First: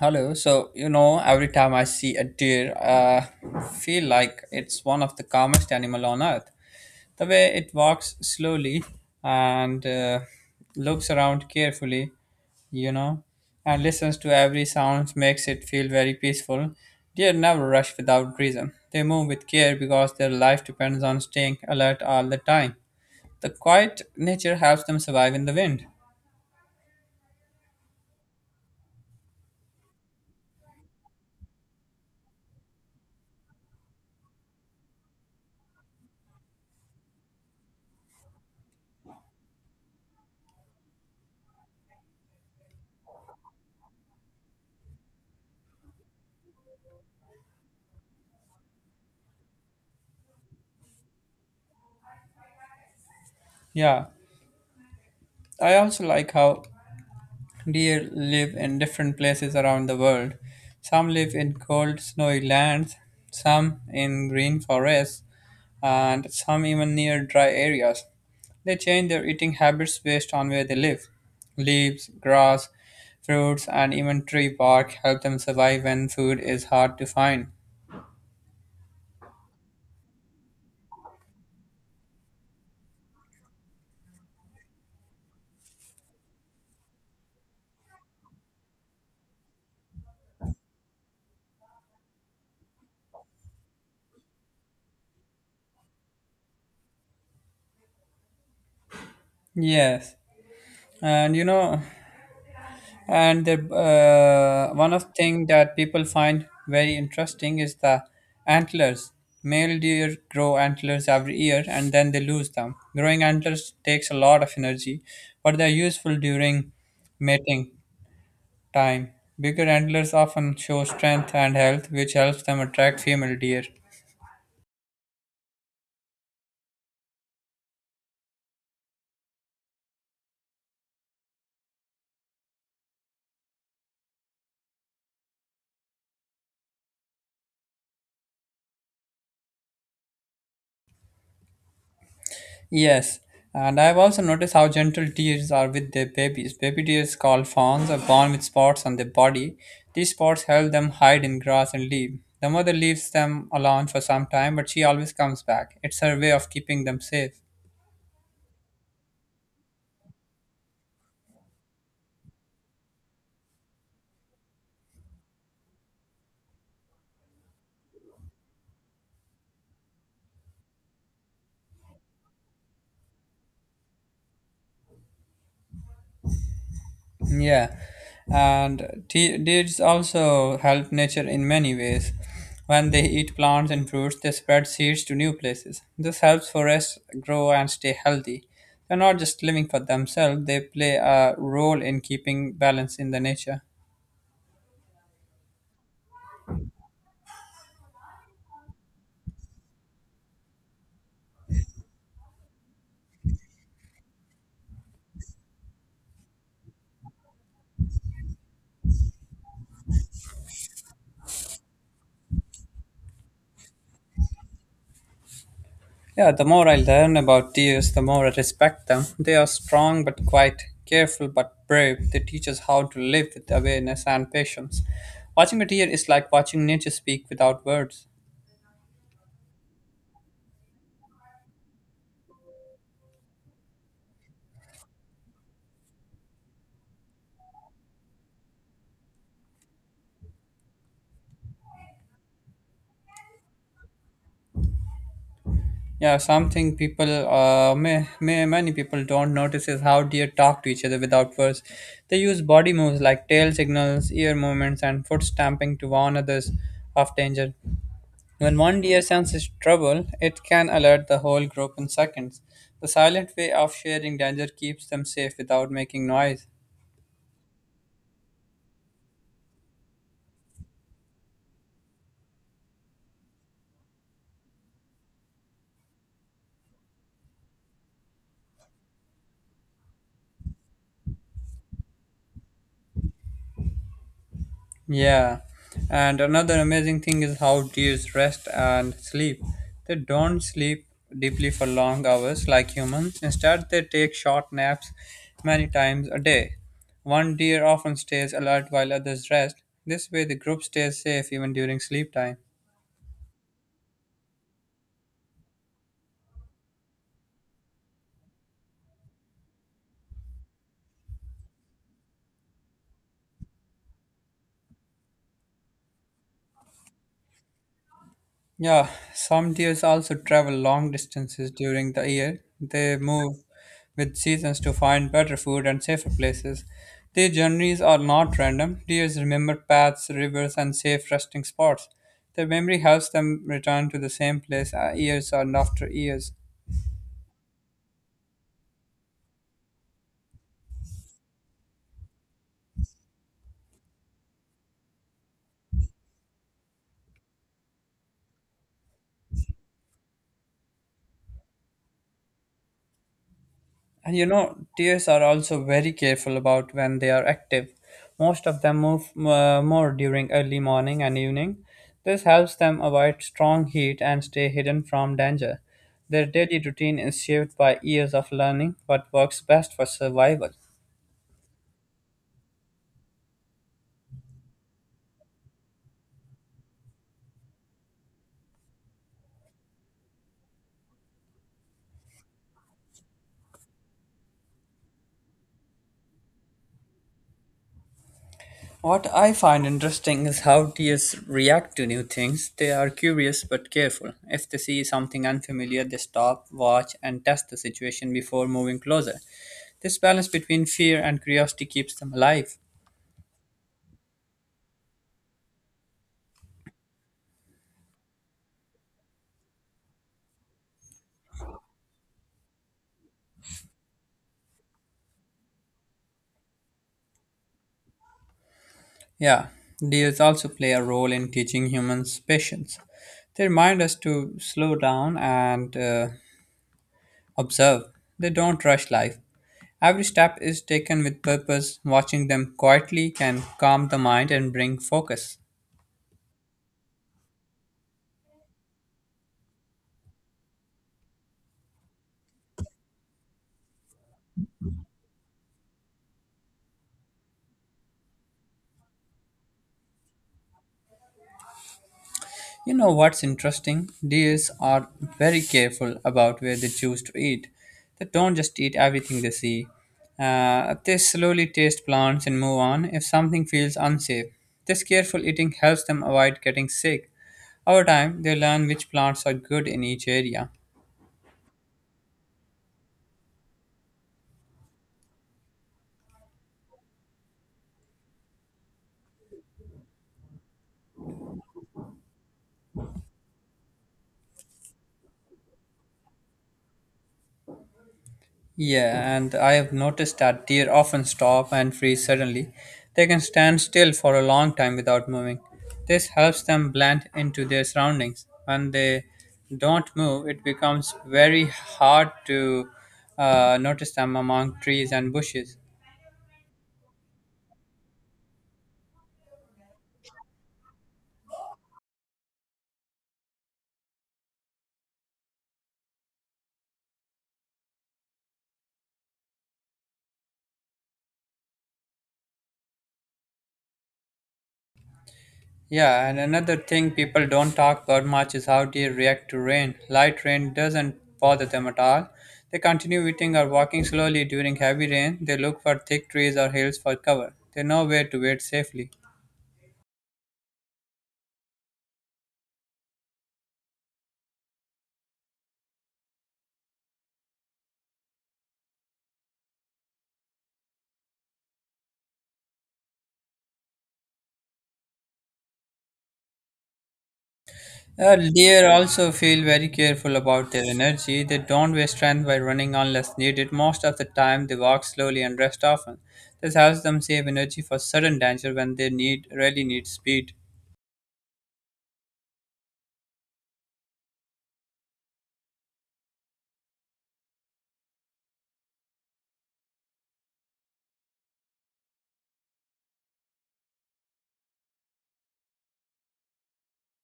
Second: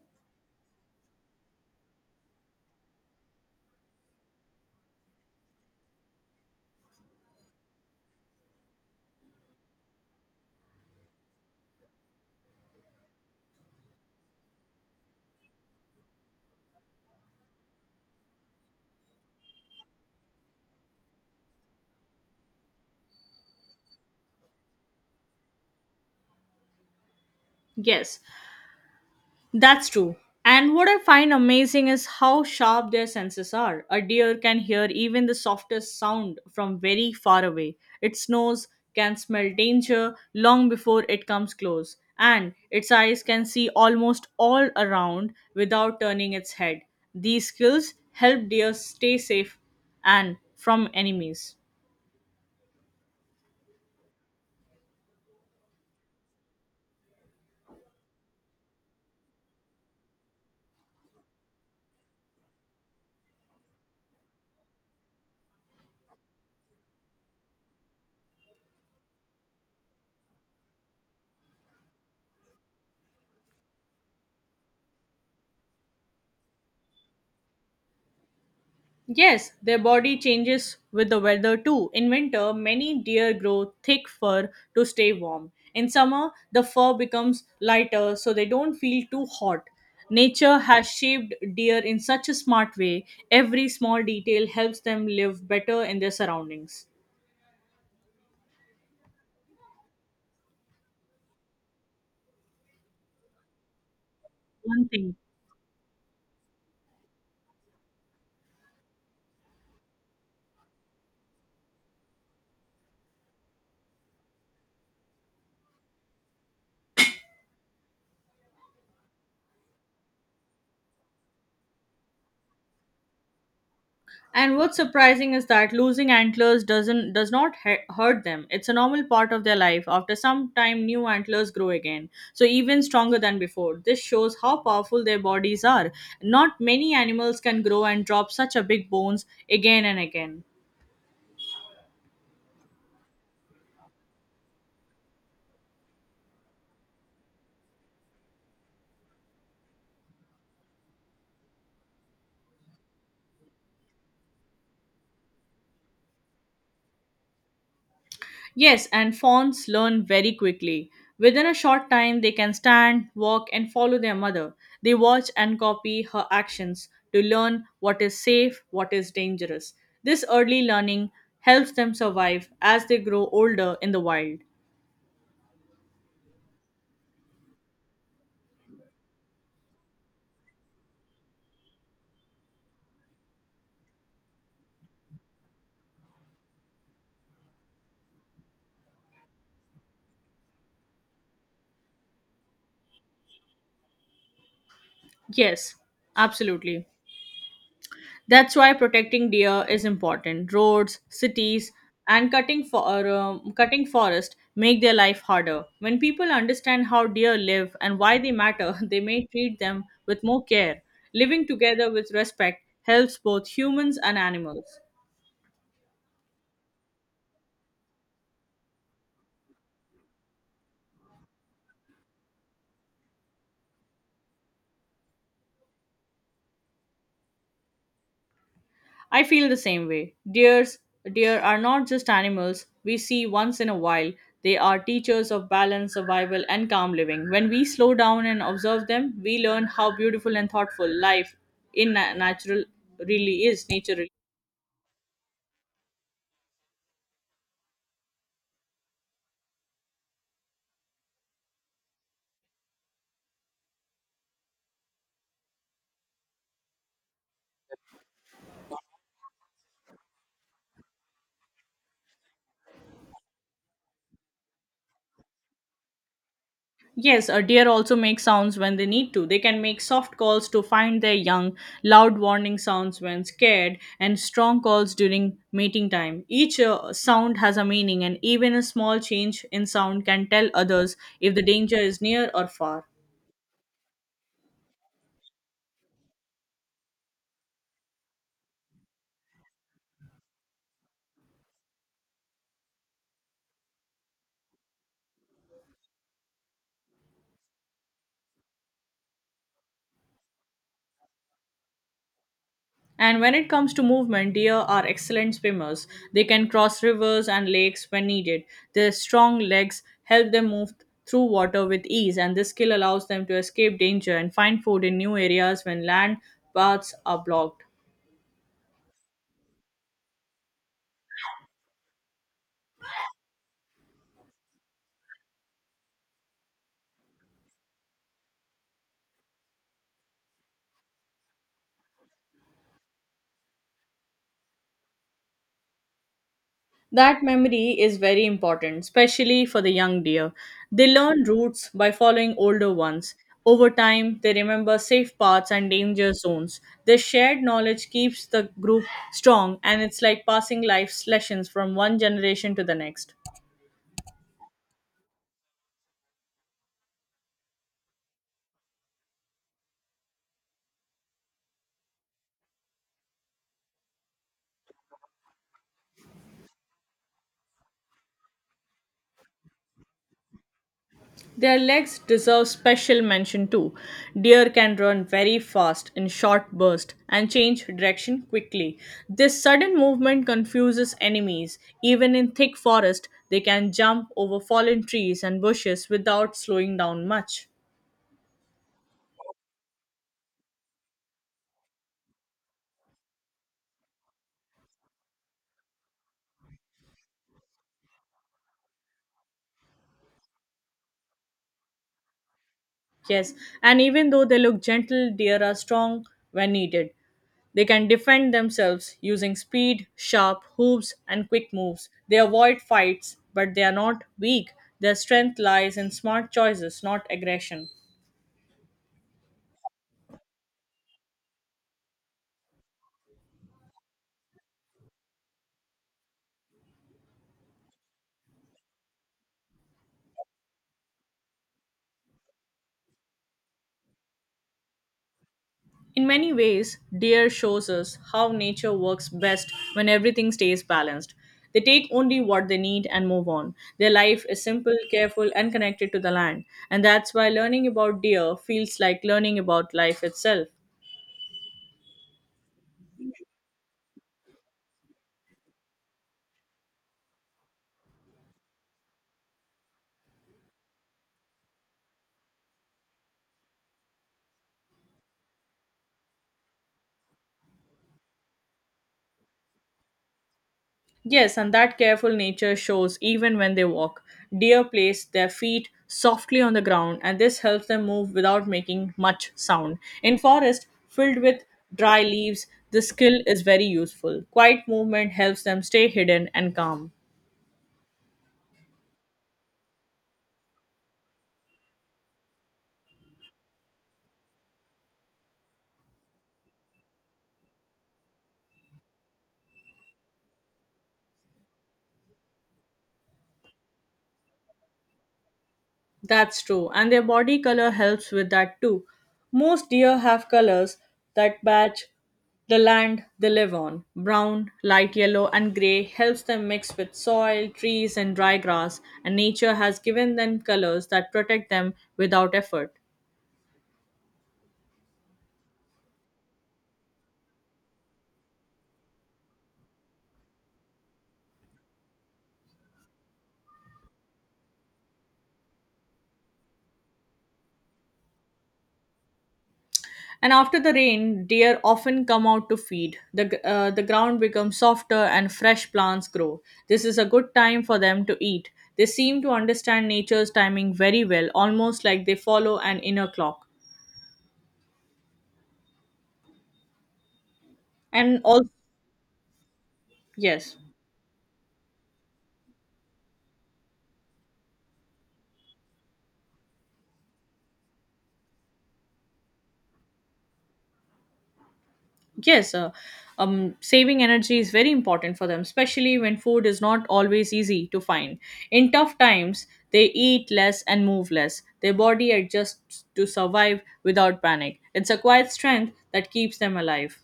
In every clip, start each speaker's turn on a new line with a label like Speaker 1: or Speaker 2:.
Speaker 1: Hello. Every time I see a deer, feel like it's one of the calmest animal on earth. The way it walks slowly and looks around carefully, you know, and listens to every sound makes it feel very peaceful. Deer never rush without reason. They move with care because their life depends on staying alert all the time. The quiet nature helps them survive in the wind.
Speaker 2: Yes, that's true. And what I find amazing is how sharp their senses are. A deer can hear even the softest sound from very far away. Its nose can smell danger long before it comes close, and its eyes can see almost all around without turning its head. These skills help deer stay safe and from enemies.
Speaker 1: Yeah. I also like how deer live in different places around the world. Some live in cold, snowy lands, some in green forests, and some even near dry areas. They change their eating habits based on where they live. Leaves, grass, fruits, and even tree bark help them survive when food is hard to find.
Speaker 2: Yes, their body changes with the weather too. In winter, many deer grow thick fur to stay warm. In summer, the fur becomes lighter so they don't feel too hot. Nature has shaped deer in such a smart way, every small detail helps them live better in their surroundings.
Speaker 1: Yes, and you know, and
Speaker 2: One
Speaker 1: one of
Speaker 2: thing.
Speaker 1: thing that people find very interesting is the antlers. Male deer grow antlers every year and then they lose them. Growing antlers takes a lot of energy, but they're useful during mating time. Bigger antlers often show strength and health, which helps them attract female deer.
Speaker 2: And what's surprising is that losing antlers does not hurt them. It's a normal part of their life. After some time, new antlers grow again, so even stronger than before. This shows how powerful their bodies are. Not many animals can grow and drop such a big bones again and again.
Speaker 1: Yes, and I've also noticed how gentle deers are with their babies. Baby deers called fawns are born with spots on their body. These spots help them hide in grass and leave. The mother leaves them alone for some time, but she always comes back. It's her way of keeping them safe.
Speaker 2: Yes, and fawns learn very quickly. Within a short time, they can stand, walk, and follow their mother. They watch and copy her actions to learn what is safe, what is dangerous. This early learning helps them survive as they grow older in the wild.
Speaker 1: Yeah, and deeds also help nature in many ways. When they eat plants and fruits, they spread seeds to new places. This helps forests grow and stay healthy. They're not just living for themselves, they play a role in keeping balance in the nature.
Speaker 2: Yes, absolutely. That's why protecting deer is important. Roads, cities, and cutting forest make their life harder. When people understand how deer live and why they matter, they may treat them with more care. Living together with respect helps both humans and animals.
Speaker 1: Yeah, the more I learn about deers, the more I respect them. They are strong but quite careful, but brave. They teach us how to live with awareness and patience. Watching a deer is like watching nature speak without words.
Speaker 2: I feel the same way. Deer are not just animals we see once in a while. They are teachers of balance, survival, and calm living. When we slow down and observe them, we learn how beautiful and thoughtful life in natural really is. Nature really.
Speaker 1: Yeah, something people, may many people don't notice is how deer talk to each other without words. They use body moves like tail signals, ear movements, and foot stamping to warn others of danger. When one deer senses trouble, it can alert the whole group in seconds. The silent way of sharing danger keeps them safe without making noise.
Speaker 2: Yes, a deer also make sounds when they need to. They can make soft calls to find their young, loud warning sounds when scared, and strong calls during mating time. Each sound has a meaning, and even a small change in sound can tell others if the danger is near or far.
Speaker 1: Yeah, and another amazing thing is how deer rest and sleep. They don't sleep deeply for long hours like humans. Instead, they take short naps many times a day. One deer often stays alert while others rest. This way, the group stays safe even during sleep time.
Speaker 2: And when it comes to movement, deer are excellent swimmers. They can cross rivers and lakes when needed. Their strong legs help them move through water with ease, and this skill allows them to escape danger and find food in new areas when land paths are blocked.
Speaker 1: Yeah, some deers also travel long distances during the year. They move with seasons to find better food and safer places. Their journeys are not random. Deers remember paths, rivers, and safe resting spots. Their memory helps them return to the same place years and after years.
Speaker 2: That memory is very important, especially for the young deer. They learn routes by following older ones. Over time, they remember safe paths and danger zones. This shared knowledge keeps the group strong, and it's like passing life lessons from one generation to the next.
Speaker 1: And you know, deers are also very careful about when they are active. Most of them move more during early morning and evening. This helps them avoid strong heat and stay hidden from danger. Their daily routine is shaped by years of learning what works best for survival.
Speaker 2: Their legs deserve special mention too. Deer can run very fast in short bursts and change direction quickly. This sudden movement confuses enemies. Even in thick forest, they can jump over fallen trees and bushes without slowing down much.
Speaker 1: What I find interesting is how deers react to new things. They are curious but careful. If they see something unfamiliar, they stop, watch, and test the situation before moving closer. This balance between fear and curiosity keeps them alive.
Speaker 2: Yes, and even though they look gentle, deer are strong when needed. They can defend themselves using speed, sharp hooves, and quick moves. They avoid fights, but they are not weak. Their strength lies in smart choices, not aggression.
Speaker 1: Yeah, deers also play a role in teaching humans patience. They remind us to slow down and observe. They don't rush life. Every step is taken with purpose. Watching them quietly can calm the mind and bring focus.
Speaker 2: In many ways, deer shows us how nature works best when everything stays balanced. They take only what they need and move on. Their life is simple, careful, and connected to the land. And that's why learning about deer feels like learning about life itself.
Speaker 1: You know what's interesting? Deers are very careful about where they choose to eat. They don't just eat everything they see. They slowly taste plants and move on if something feels unsafe. This careful eating helps them avoid getting sick. Over time, they learn which plants are good in each area.
Speaker 2: Yes, and that careful nature shows even when they walk. Deer place their feet softly on the ground, and this helps them move without making much sound. In forest filled with dry leaves, this skill is very useful. Quiet movement helps them stay hidden and calm.
Speaker 1: Yeah, and I have noticed that deer often stop and freeze suddenly. They can stand still for a long time without moving. This helps them blend into their surroundings. When they don't move, it becomes very hard to notice them among trees and bushes.
Speaker 2: That's true, and their body color helps with that too. Most deer have colors that match the land they live on. Brown, light yellow, and gray helps them mix with soil, trees, and dry grass, and nature has given them colors that protect them without effort.
Speaker 1: Yeah, and another thing people don't talk about much is how they react to rain. Light rain doesn't bother them at all. They continue eating or walking slowly during heavy rain. They look for thick trees or hills for cover. They know where to wait safely.
Speaker 2: And after the rain, deer often come out to feed. The ground becomes softer and fresh plants grow. This is a good time for them to eat. They seem to understand nature's timing very well, almost like they follow an inner clock. And all,
Speaker 1: Deer also feel very careful about
Speaker 2: yes.
Speaker 1: their energy. They don't waste strength by running unless needed. Most of the time, they walk slowly and rest often. This helps them save energy for sudden danger when they need really need speed.
Speaker 2: Yes, uh, Saving energy is very important for them, especially when food is not always easy to find. In tough times, they eat less and move less. Their body adjusts to survive without panic. It's a quiet strength that keeps them alive.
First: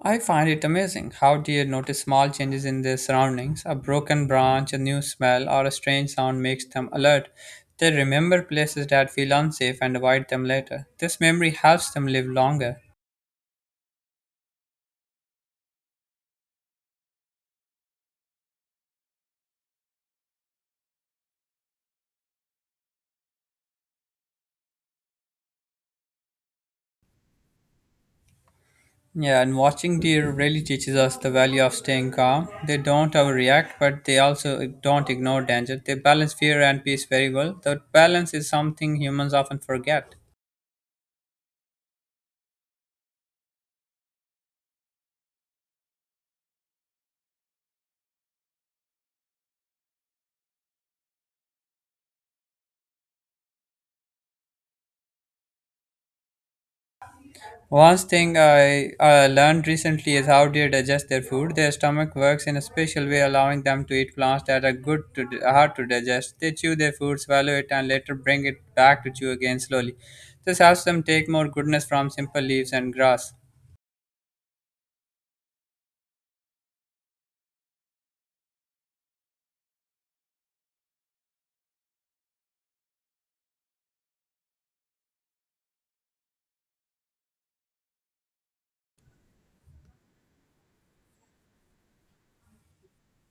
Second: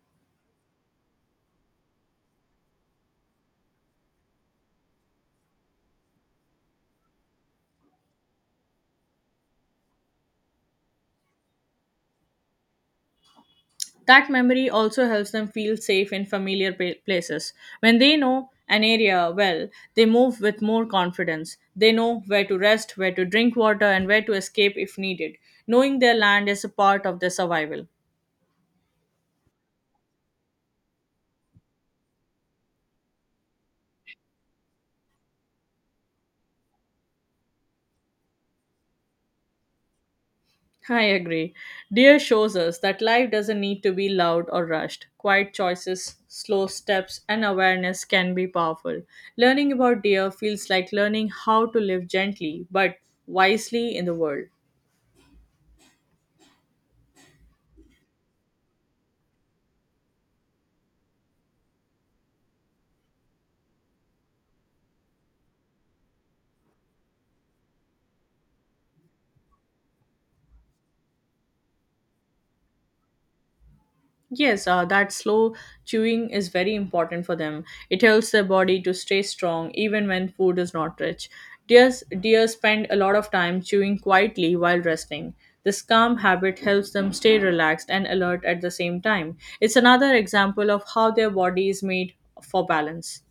Speaker 1: I find it amazing how deer notice small changes in their surroundings. A broken branch, a new smell, or a strange sound makes them alert. They remember places that feel unsafe and avoid them later. This memory helps them live longer.
Speaker 2: That memory also helps them feel safe in familiar places. When they know an area well, they move with more confidence. They know where to rest, where to drink water, and where to escape if needed. Knowing their land is a part of their survival.
Speaker 1: Yeah, and watching deer really teaches us the value of staying calm. They don't overreact, but they also don't ignore danger. They balance fear and peace very well. That balance is something humans often forget.
Speaker 2: I agree. Deer shows us that life doesn't need to be loud or rushed. Quiet choices, slow steps, and awareness can be powerful. Learning about deer feels like learning how to live gently but wisely in the world.
Speaker 1: One thing I learned recently is how deer digest their food. Their stomach works in a special way, allowing them to eat plants that are good to hard to digest. They chew their food, swallow it, and later bring it back to chew again slowly. This helps them take more goodness from simple leaves and grass.
Speaker 2: Yes, that slow chewing is very important for them. It helps their body to stay strong even when food is not rich. Deer spend a lot of time chewing quietly while resting. This calm habit helps them stay relaxed and alert at the same time. It's another example of how their body is made for balance.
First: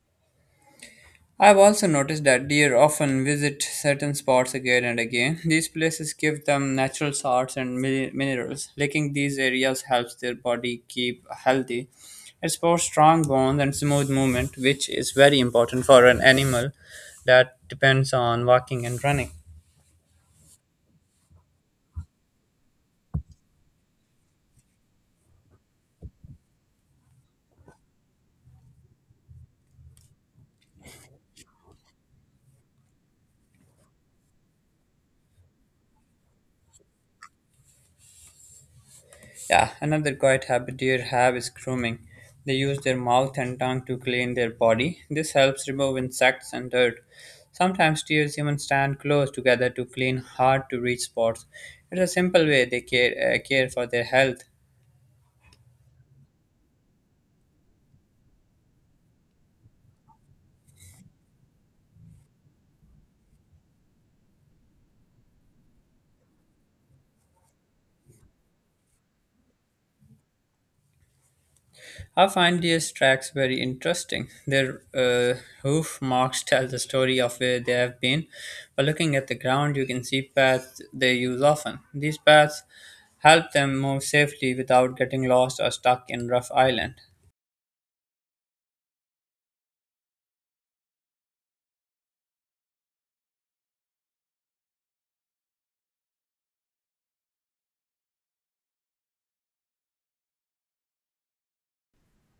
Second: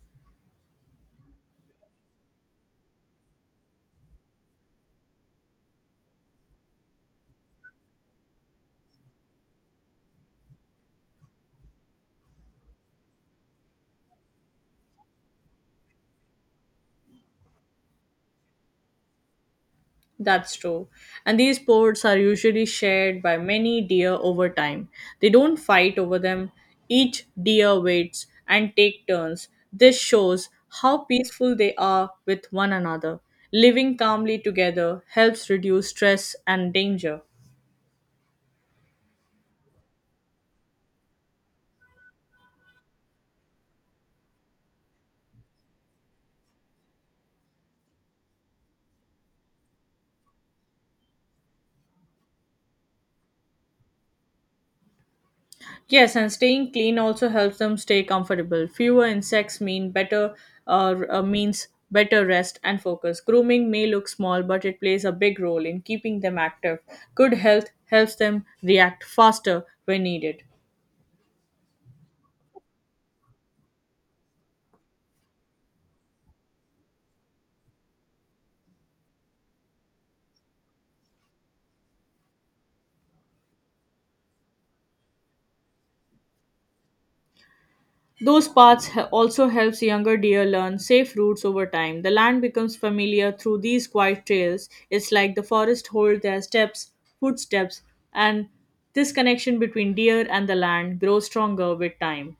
Speaker 1: I've also noticed that deer often visit certain spots again and again. These places give them natural salts and minerals. Licking these areas helps their body keep healthy. It supports strong bones and smooth movement, which is very important for an animal that depends on walking and running.
Speaker 2: That's true. And these ports are usually shared by many deer over time. They don't fight over them. Each deer waits and take turns. This shows how peaceful they are with one another. Living calmly together helps reduce stress and danger.
Speaker 1: Yeah, another quiet habit deer have is grooming. They use their mouth and tongue to clean their body. This helps remove insects and dirt. Sometimes deer even stand close together to clean hard to reach spots. It's a simple way they care for their health.
Speaker 2: Yes, and staying clean also helps them stay comfortable. Fewer insects mean better means better rest and focus. Grooming may look small, but it plays a big role in keeping them active. Good health helps them react faster when needed.
Speaker 1: I find these tracks very interesting. Their hoof marks tell the story of where they have been. By looking at the ground, you can see paths they use often. These paths help them move safely without getting lost or stuck in rough island.
Speaker 2: Those paths also helps younger deer learn safe routes over time. The land becomes familiar through these quiet trails. It's like the forest holds their steps, footsteps, and this connection between deer and the land grows stronger with time.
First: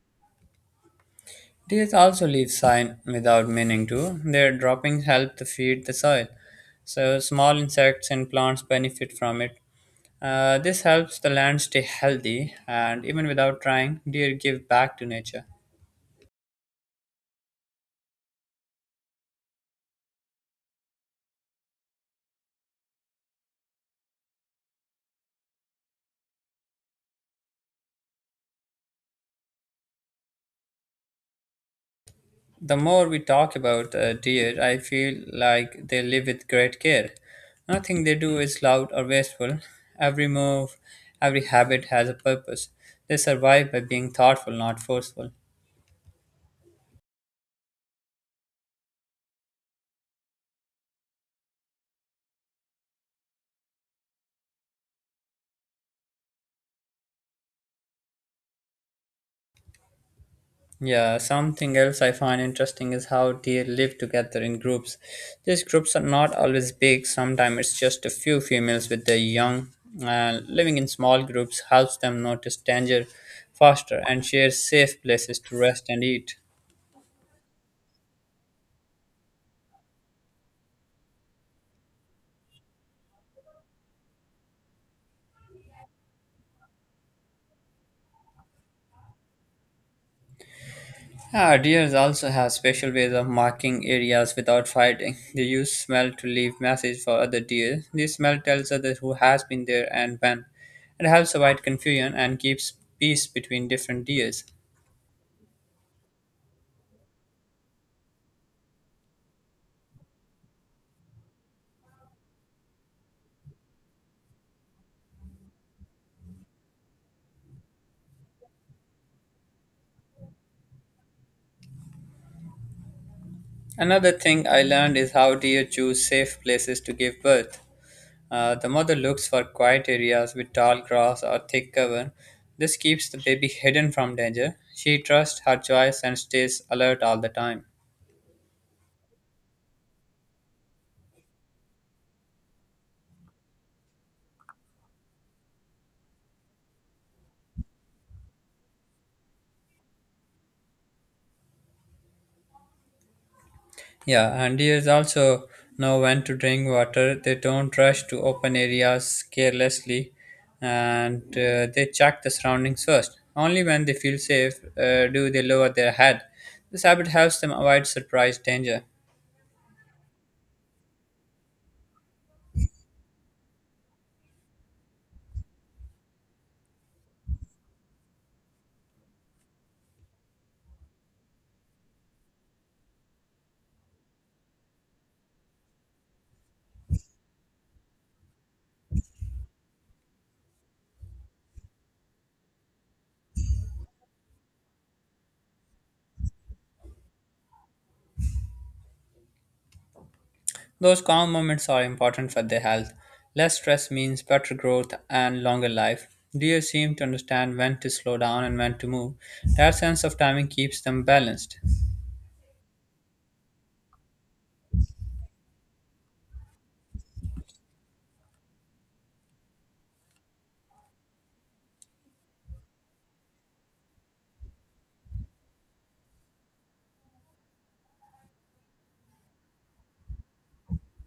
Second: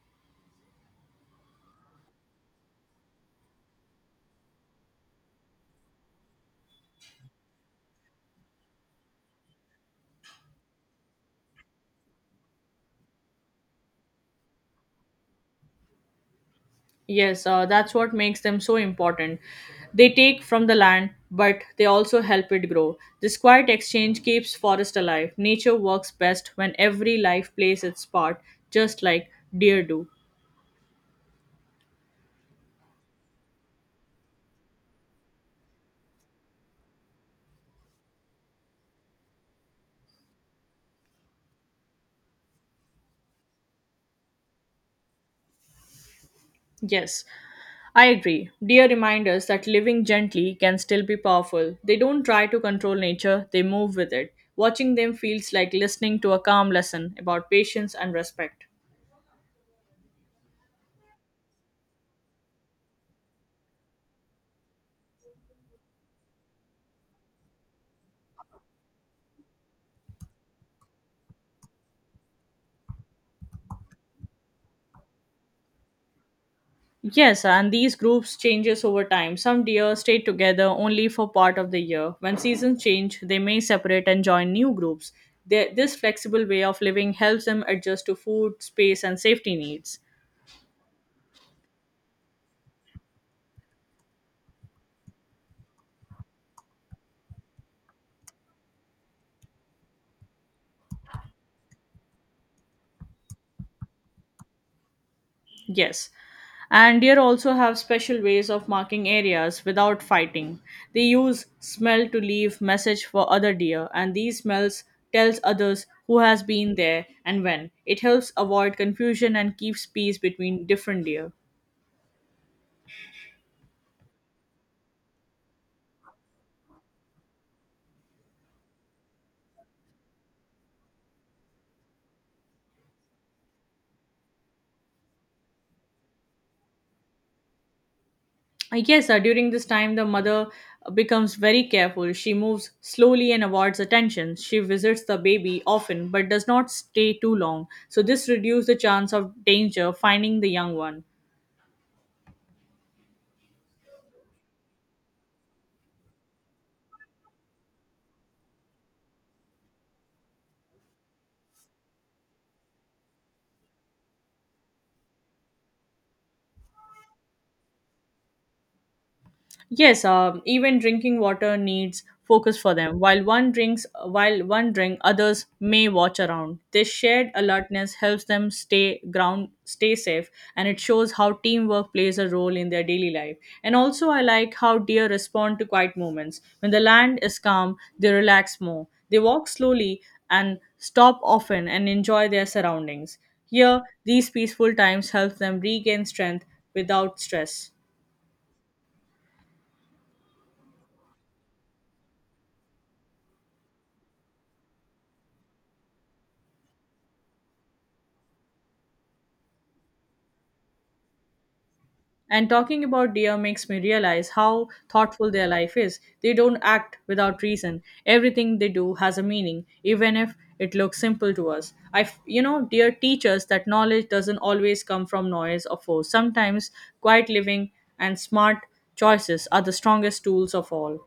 Speaker 1: These also leave sign without meaning to. Their droppings help to feed the soil, so small insects and plants benefit from it. This helps the land stay healthy, and even without trying, deer give back to nature.
Speaker 2: Yes, that's what makes them so important. They take from the land, but they also help it grow. This quiet exchange keeps forest alive. Nature works best when every life plays its part, just like deer do.
Speaker 1: The more we talk about deer, I feel like they live with great care. Nothing they do is loud or wasteful. Every move, every habit has a purpose. They survive by being thoughtful, not forceful.
Speaker 2: Yes, I agree. Deer remind us that living gently can still be powerful. They don't try to control nature, they move with it. Watching them feels like listening to a calm lesson about patience and respect.
Speaker 1: Yeah, something else I find interesting is how deer live together in groups. These groups are not always big, sometimes it's just a few females with their young. Living in small groups helps them notice danger faster and share safe places to rest and eat.
Speaker 2: Yes, and these groups changes over time. Some deer stay together only for part of the year. When seasons change, they may separate and join new groups. They, this flexible way of living helps them adjust to food, space, and safety needs.
Speaker 1: Ah, deers also have special ways of marking areas without fighting. They use smell to leave message for other deer. This smell tells others who has been there and when. It helps avoid confusion and keeps peace between different deers.
Speaker 2: Yes. And deer also have special ways of marking areas without fighting. They use smell to leave message for other deer, and these smells tells others who has been there and when. It helps avoid confusion and keeps peace between different deer.
Speaker 1: Another thing I learned is how deer choose safe places to give birth. The mother looks for quiet areas with tall grass or thick cover. This keeps the baby hidden from danger. She trusts her choice and stays alert all the time.
Speaker 2: Yes, during this time, the mother becomes very careful. She moves slowly and avoids attention. She visits the baby often but does not stay too long. So, this reduces the chance of danger finding the young one.
Speaker 1: Yeah, and deers also know when to drink water. They don't rush to open areas carelessly and they check the surroundings first. Only when they feel safe do they lower their head. This habit helps them avoid surprise danger.
Speaker 2: Yes, even drinking water needs focus for them. While one drink, others may watch around. This shared alertness helps them stay ground, stay safe, and it shows how teamwork plays a role in their daily life. And also, I like how deer respond to quiet moments. When the land is calm, they relax more. They walk slowly and stop often and enjoy their surroundings. Here, these peaceful times help them regain strength without stress.
Speaker 1: Those calm moments are important for their health. Less stress means better growth and longer life. Deer seem to understand when to slow down and when to move. That sense of timing keeps them balanced.
Speaker 2: And talking about deer makes me realize how thoughtful their life is. They don't act without reason. Everything they do has a meaning, even if it looks simple to us. I, f- you know, Deer teach us that knowledge doesn't always come from noise or force. Sometimes quiet living and smart choices are the strongest tools of all.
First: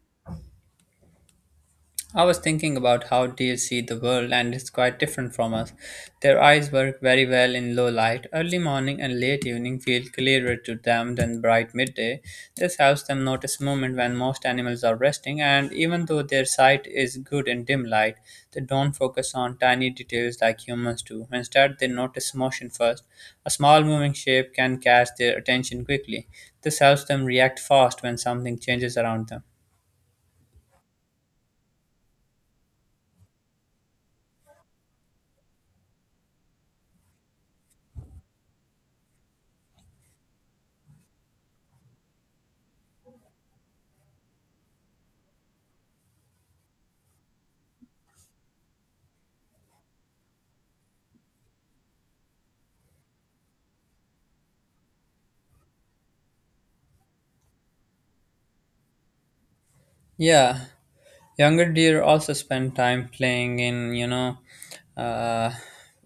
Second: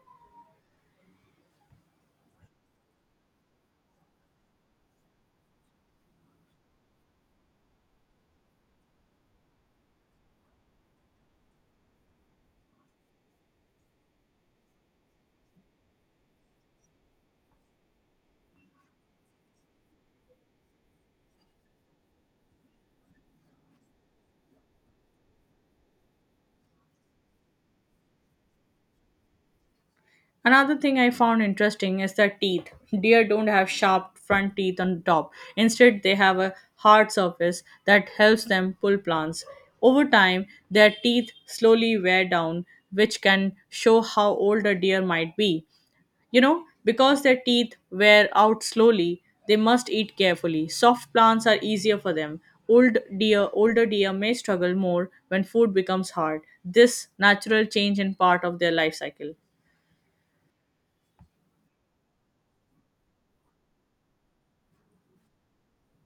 Speaker 1: I was thinking about how deer see the world, and it's quite different from us. Their eyes work very well in low light. Early morning and late evening feel clearer to them than bright midday. This helps them notice movement when most animals are resting, and even though their sight is good in dim light, they don't focus on tiny details like humans do. Instead, they notice motion first. A small moving shape can catch their attention quickly. This helps them react fast when something changes around them.
Speaker 2: Another thing I found interesting is their teeth. Deer don't have sharp front teeth on top. Instead, they have a hard surface that helps them pull plants. Over time, their teeth slowly wear down, which can show how old a deer might be. You know, because their teeth wear out slowly, they must eat carefully. Soft plants are easier for them. Older deer may struggle more when food becomes hard. This natural change in part of their life cycle.
Speaker 1: Yeah, younger deer also spend time playing in, you know, uh,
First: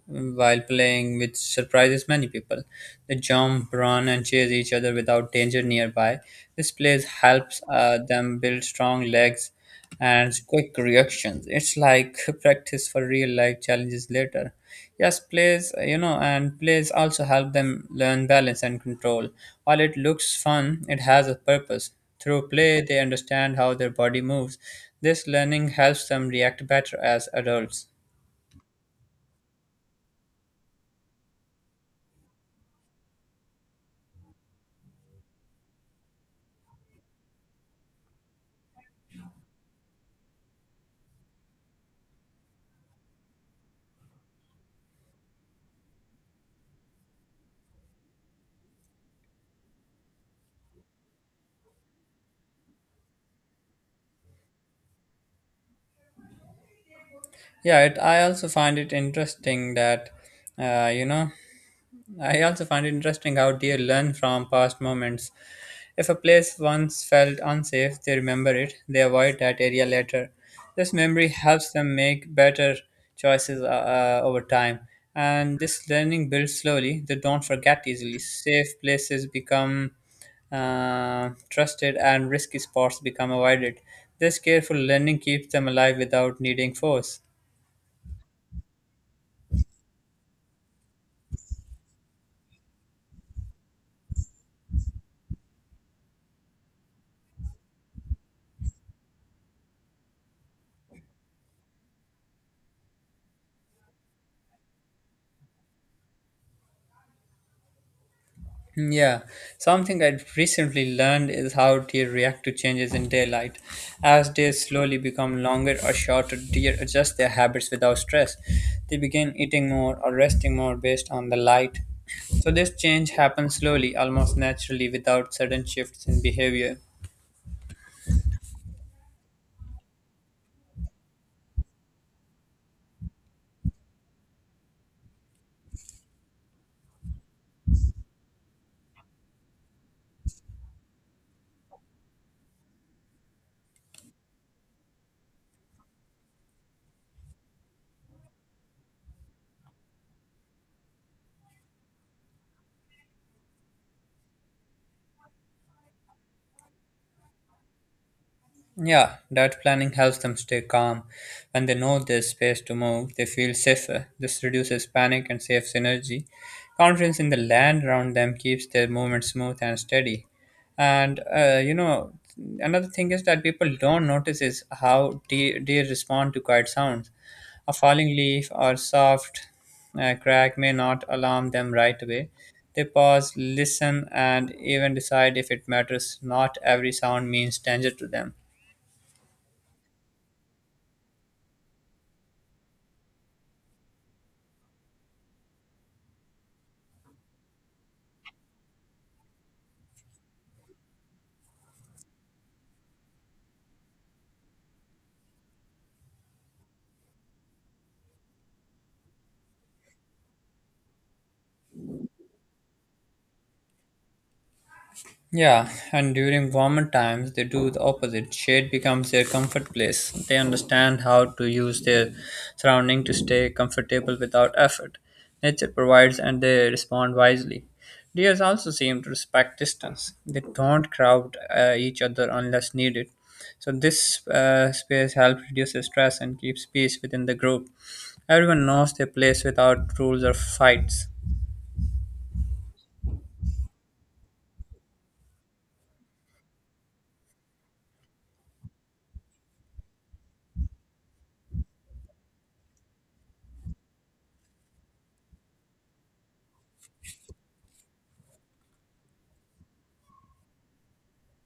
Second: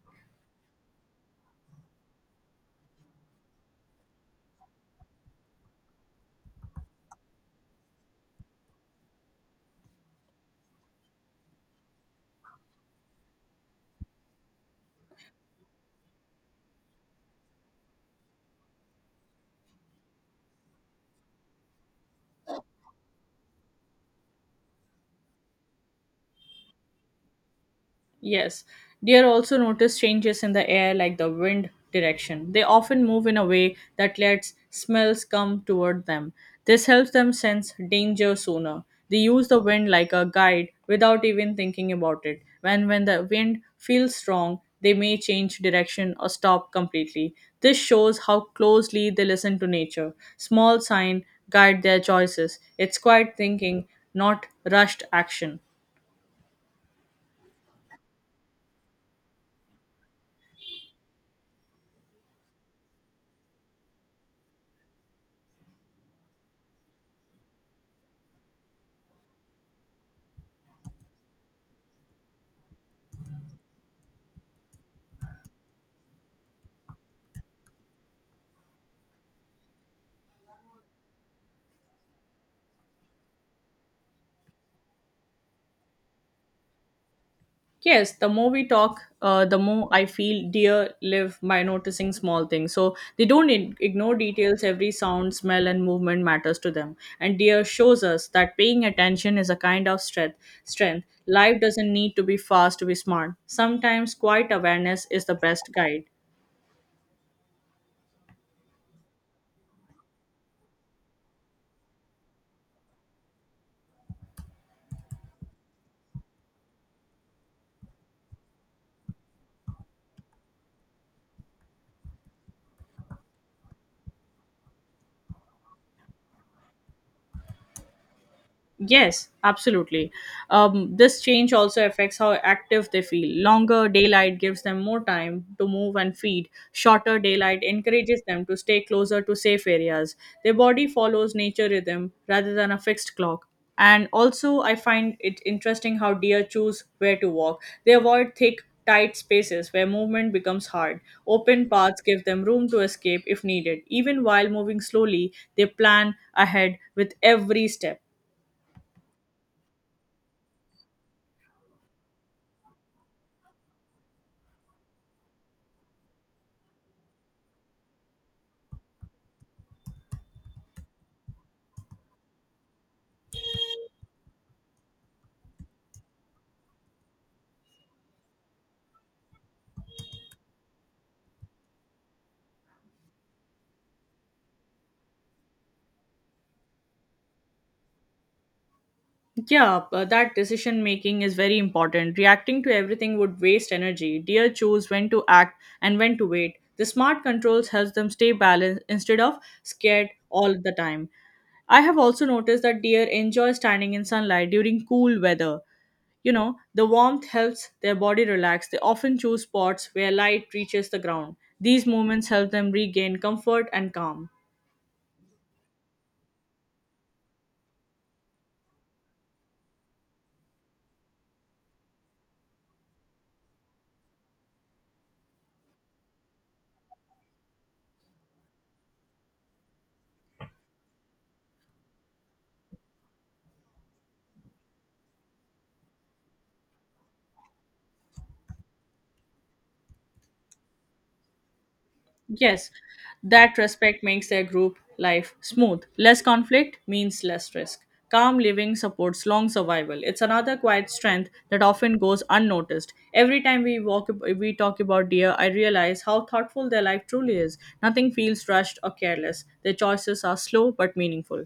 Speaker 1: while playing, which surprises many people. They jump, run, and chase each other without danger nearby. This play helps them build strong legs and quick reactions. It's like practice for real life challenges later. Yes, plays, you know, and plays also help them learn balance and control. While it looks fun, it has a purpose. Through play, they understand how their body moves. This learning helps them react better as adults.
Speaker 2: Yes, deer also notice changes in the air like the wind direction. They often move in a way that lets smells come toward them. This helps them sense danger sooner. They use the wind like a guide without even thinking about it. When the wind feels strong, they may change direction or stop completely. This shows how closely they listen to nature. Small sign guide their choices. It's quiet thinking, not rushed action.
Speaker 1: Yeah, I also find it interesting uh, you know, I also find it interesting how deer learn from past moments. If a place once felt unsafe, they remember it, they avoid that area later. This memory helps them make better choices over time. And this learning builds slowly, they don't forget easily. Safe places become trusted and risky spots become avoided. This careful learning keeps them alive without needing force.
Speaker 2: Yes, the more I feel deer live by noticing small things. So they don't ignore details. Every sound, smell, and movement matters to them. And deer shows us that paying attention is a kind of strength. Strength. Life doesn't need to be fast to be smart. Sometimes quiet awareness is the best guide.
Speaker 1: Yeah, something I have recently learned is how deer react to changes in daylight. As days slowly become longer or shorter, deer adjust their habits without stress. They begin eating more or resting more based on the light. So, this change happens slowly, almost naturally, without sudden shifts in behavior.
Speaker 2: Yes, absolutely. This change also affects how active they feel. Longer daylight gives them more time to move and feed. Shorter daylight encourages them to stay closer to safe areas. Their body follows nature rhythm rather than a fixed clock. And also, I find it interesting how deer choose where to walk. They avoid thick, tight spaces where movement becomes hard. Open paths give them room to escape if needed. Even while moving slowly, they plan ahead with every step.
Speaker 1: Yeah, that planning helps them stay calm. When they know there's space to move, they feel safer. This reduces panic and saves energy. Confidence in the land around them keeps their movement smooth and steady. And another thing is that people don't notice is how deer respond to quiet sounds. A falling leaf or soft crack may not alarm them right away. They pause, listen, and even decide if it matters. Not every sound means danger to them.
Speaker 2: Yeah, but that decision making is very important. Reacting to everything would waste energy. Deer choose when to act and when to wait. The smart controls helps them stay balanced instead of scared all the time. I have also noticed that deer enjoy standing in sunlight during cool weather. You know, the warmth helps their body relax. They often choose spots where light reaches the ground. These moments help them regain comfort and calm.
Speaker 1: Yeah, and during warmer times, they do the opposite. Shade becomes their comfort place. They understand how to use their surrounding to stay comfortable without effort. Nature provides and they respond wisely. Deers also seem to respect distance. They don't crowd each other unless needed. So, this space helps reduce the stress and keeps peace within the group. Everyone knows their place without rules or fights.
Speaker 2: Yes, that respect makes their group life smooth. Less conflict means less risk. Calm living supports long survival. It's another quiet strength that often goes unnoticed. Every time we walk, we talk about deer, I realize how thoughtful their life truly is. Nothing feels rushed or careless. Their choices are slow but meaningful.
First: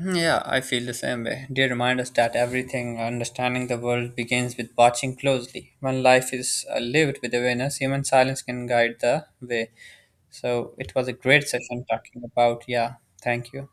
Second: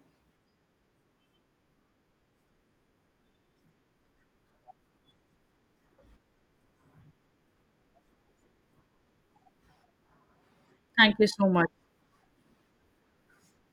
Speaker 1: Yeah, I feel the same way. They remind us that everything, understanding the world, begins with watching closely. When life is lived with awareness, human silence can guide the way. So it was a
Speaker 2: Thank you
Speaker 1: great
Speaker 2: so much.
Speaker 1: session talking about. Yeah, thank you.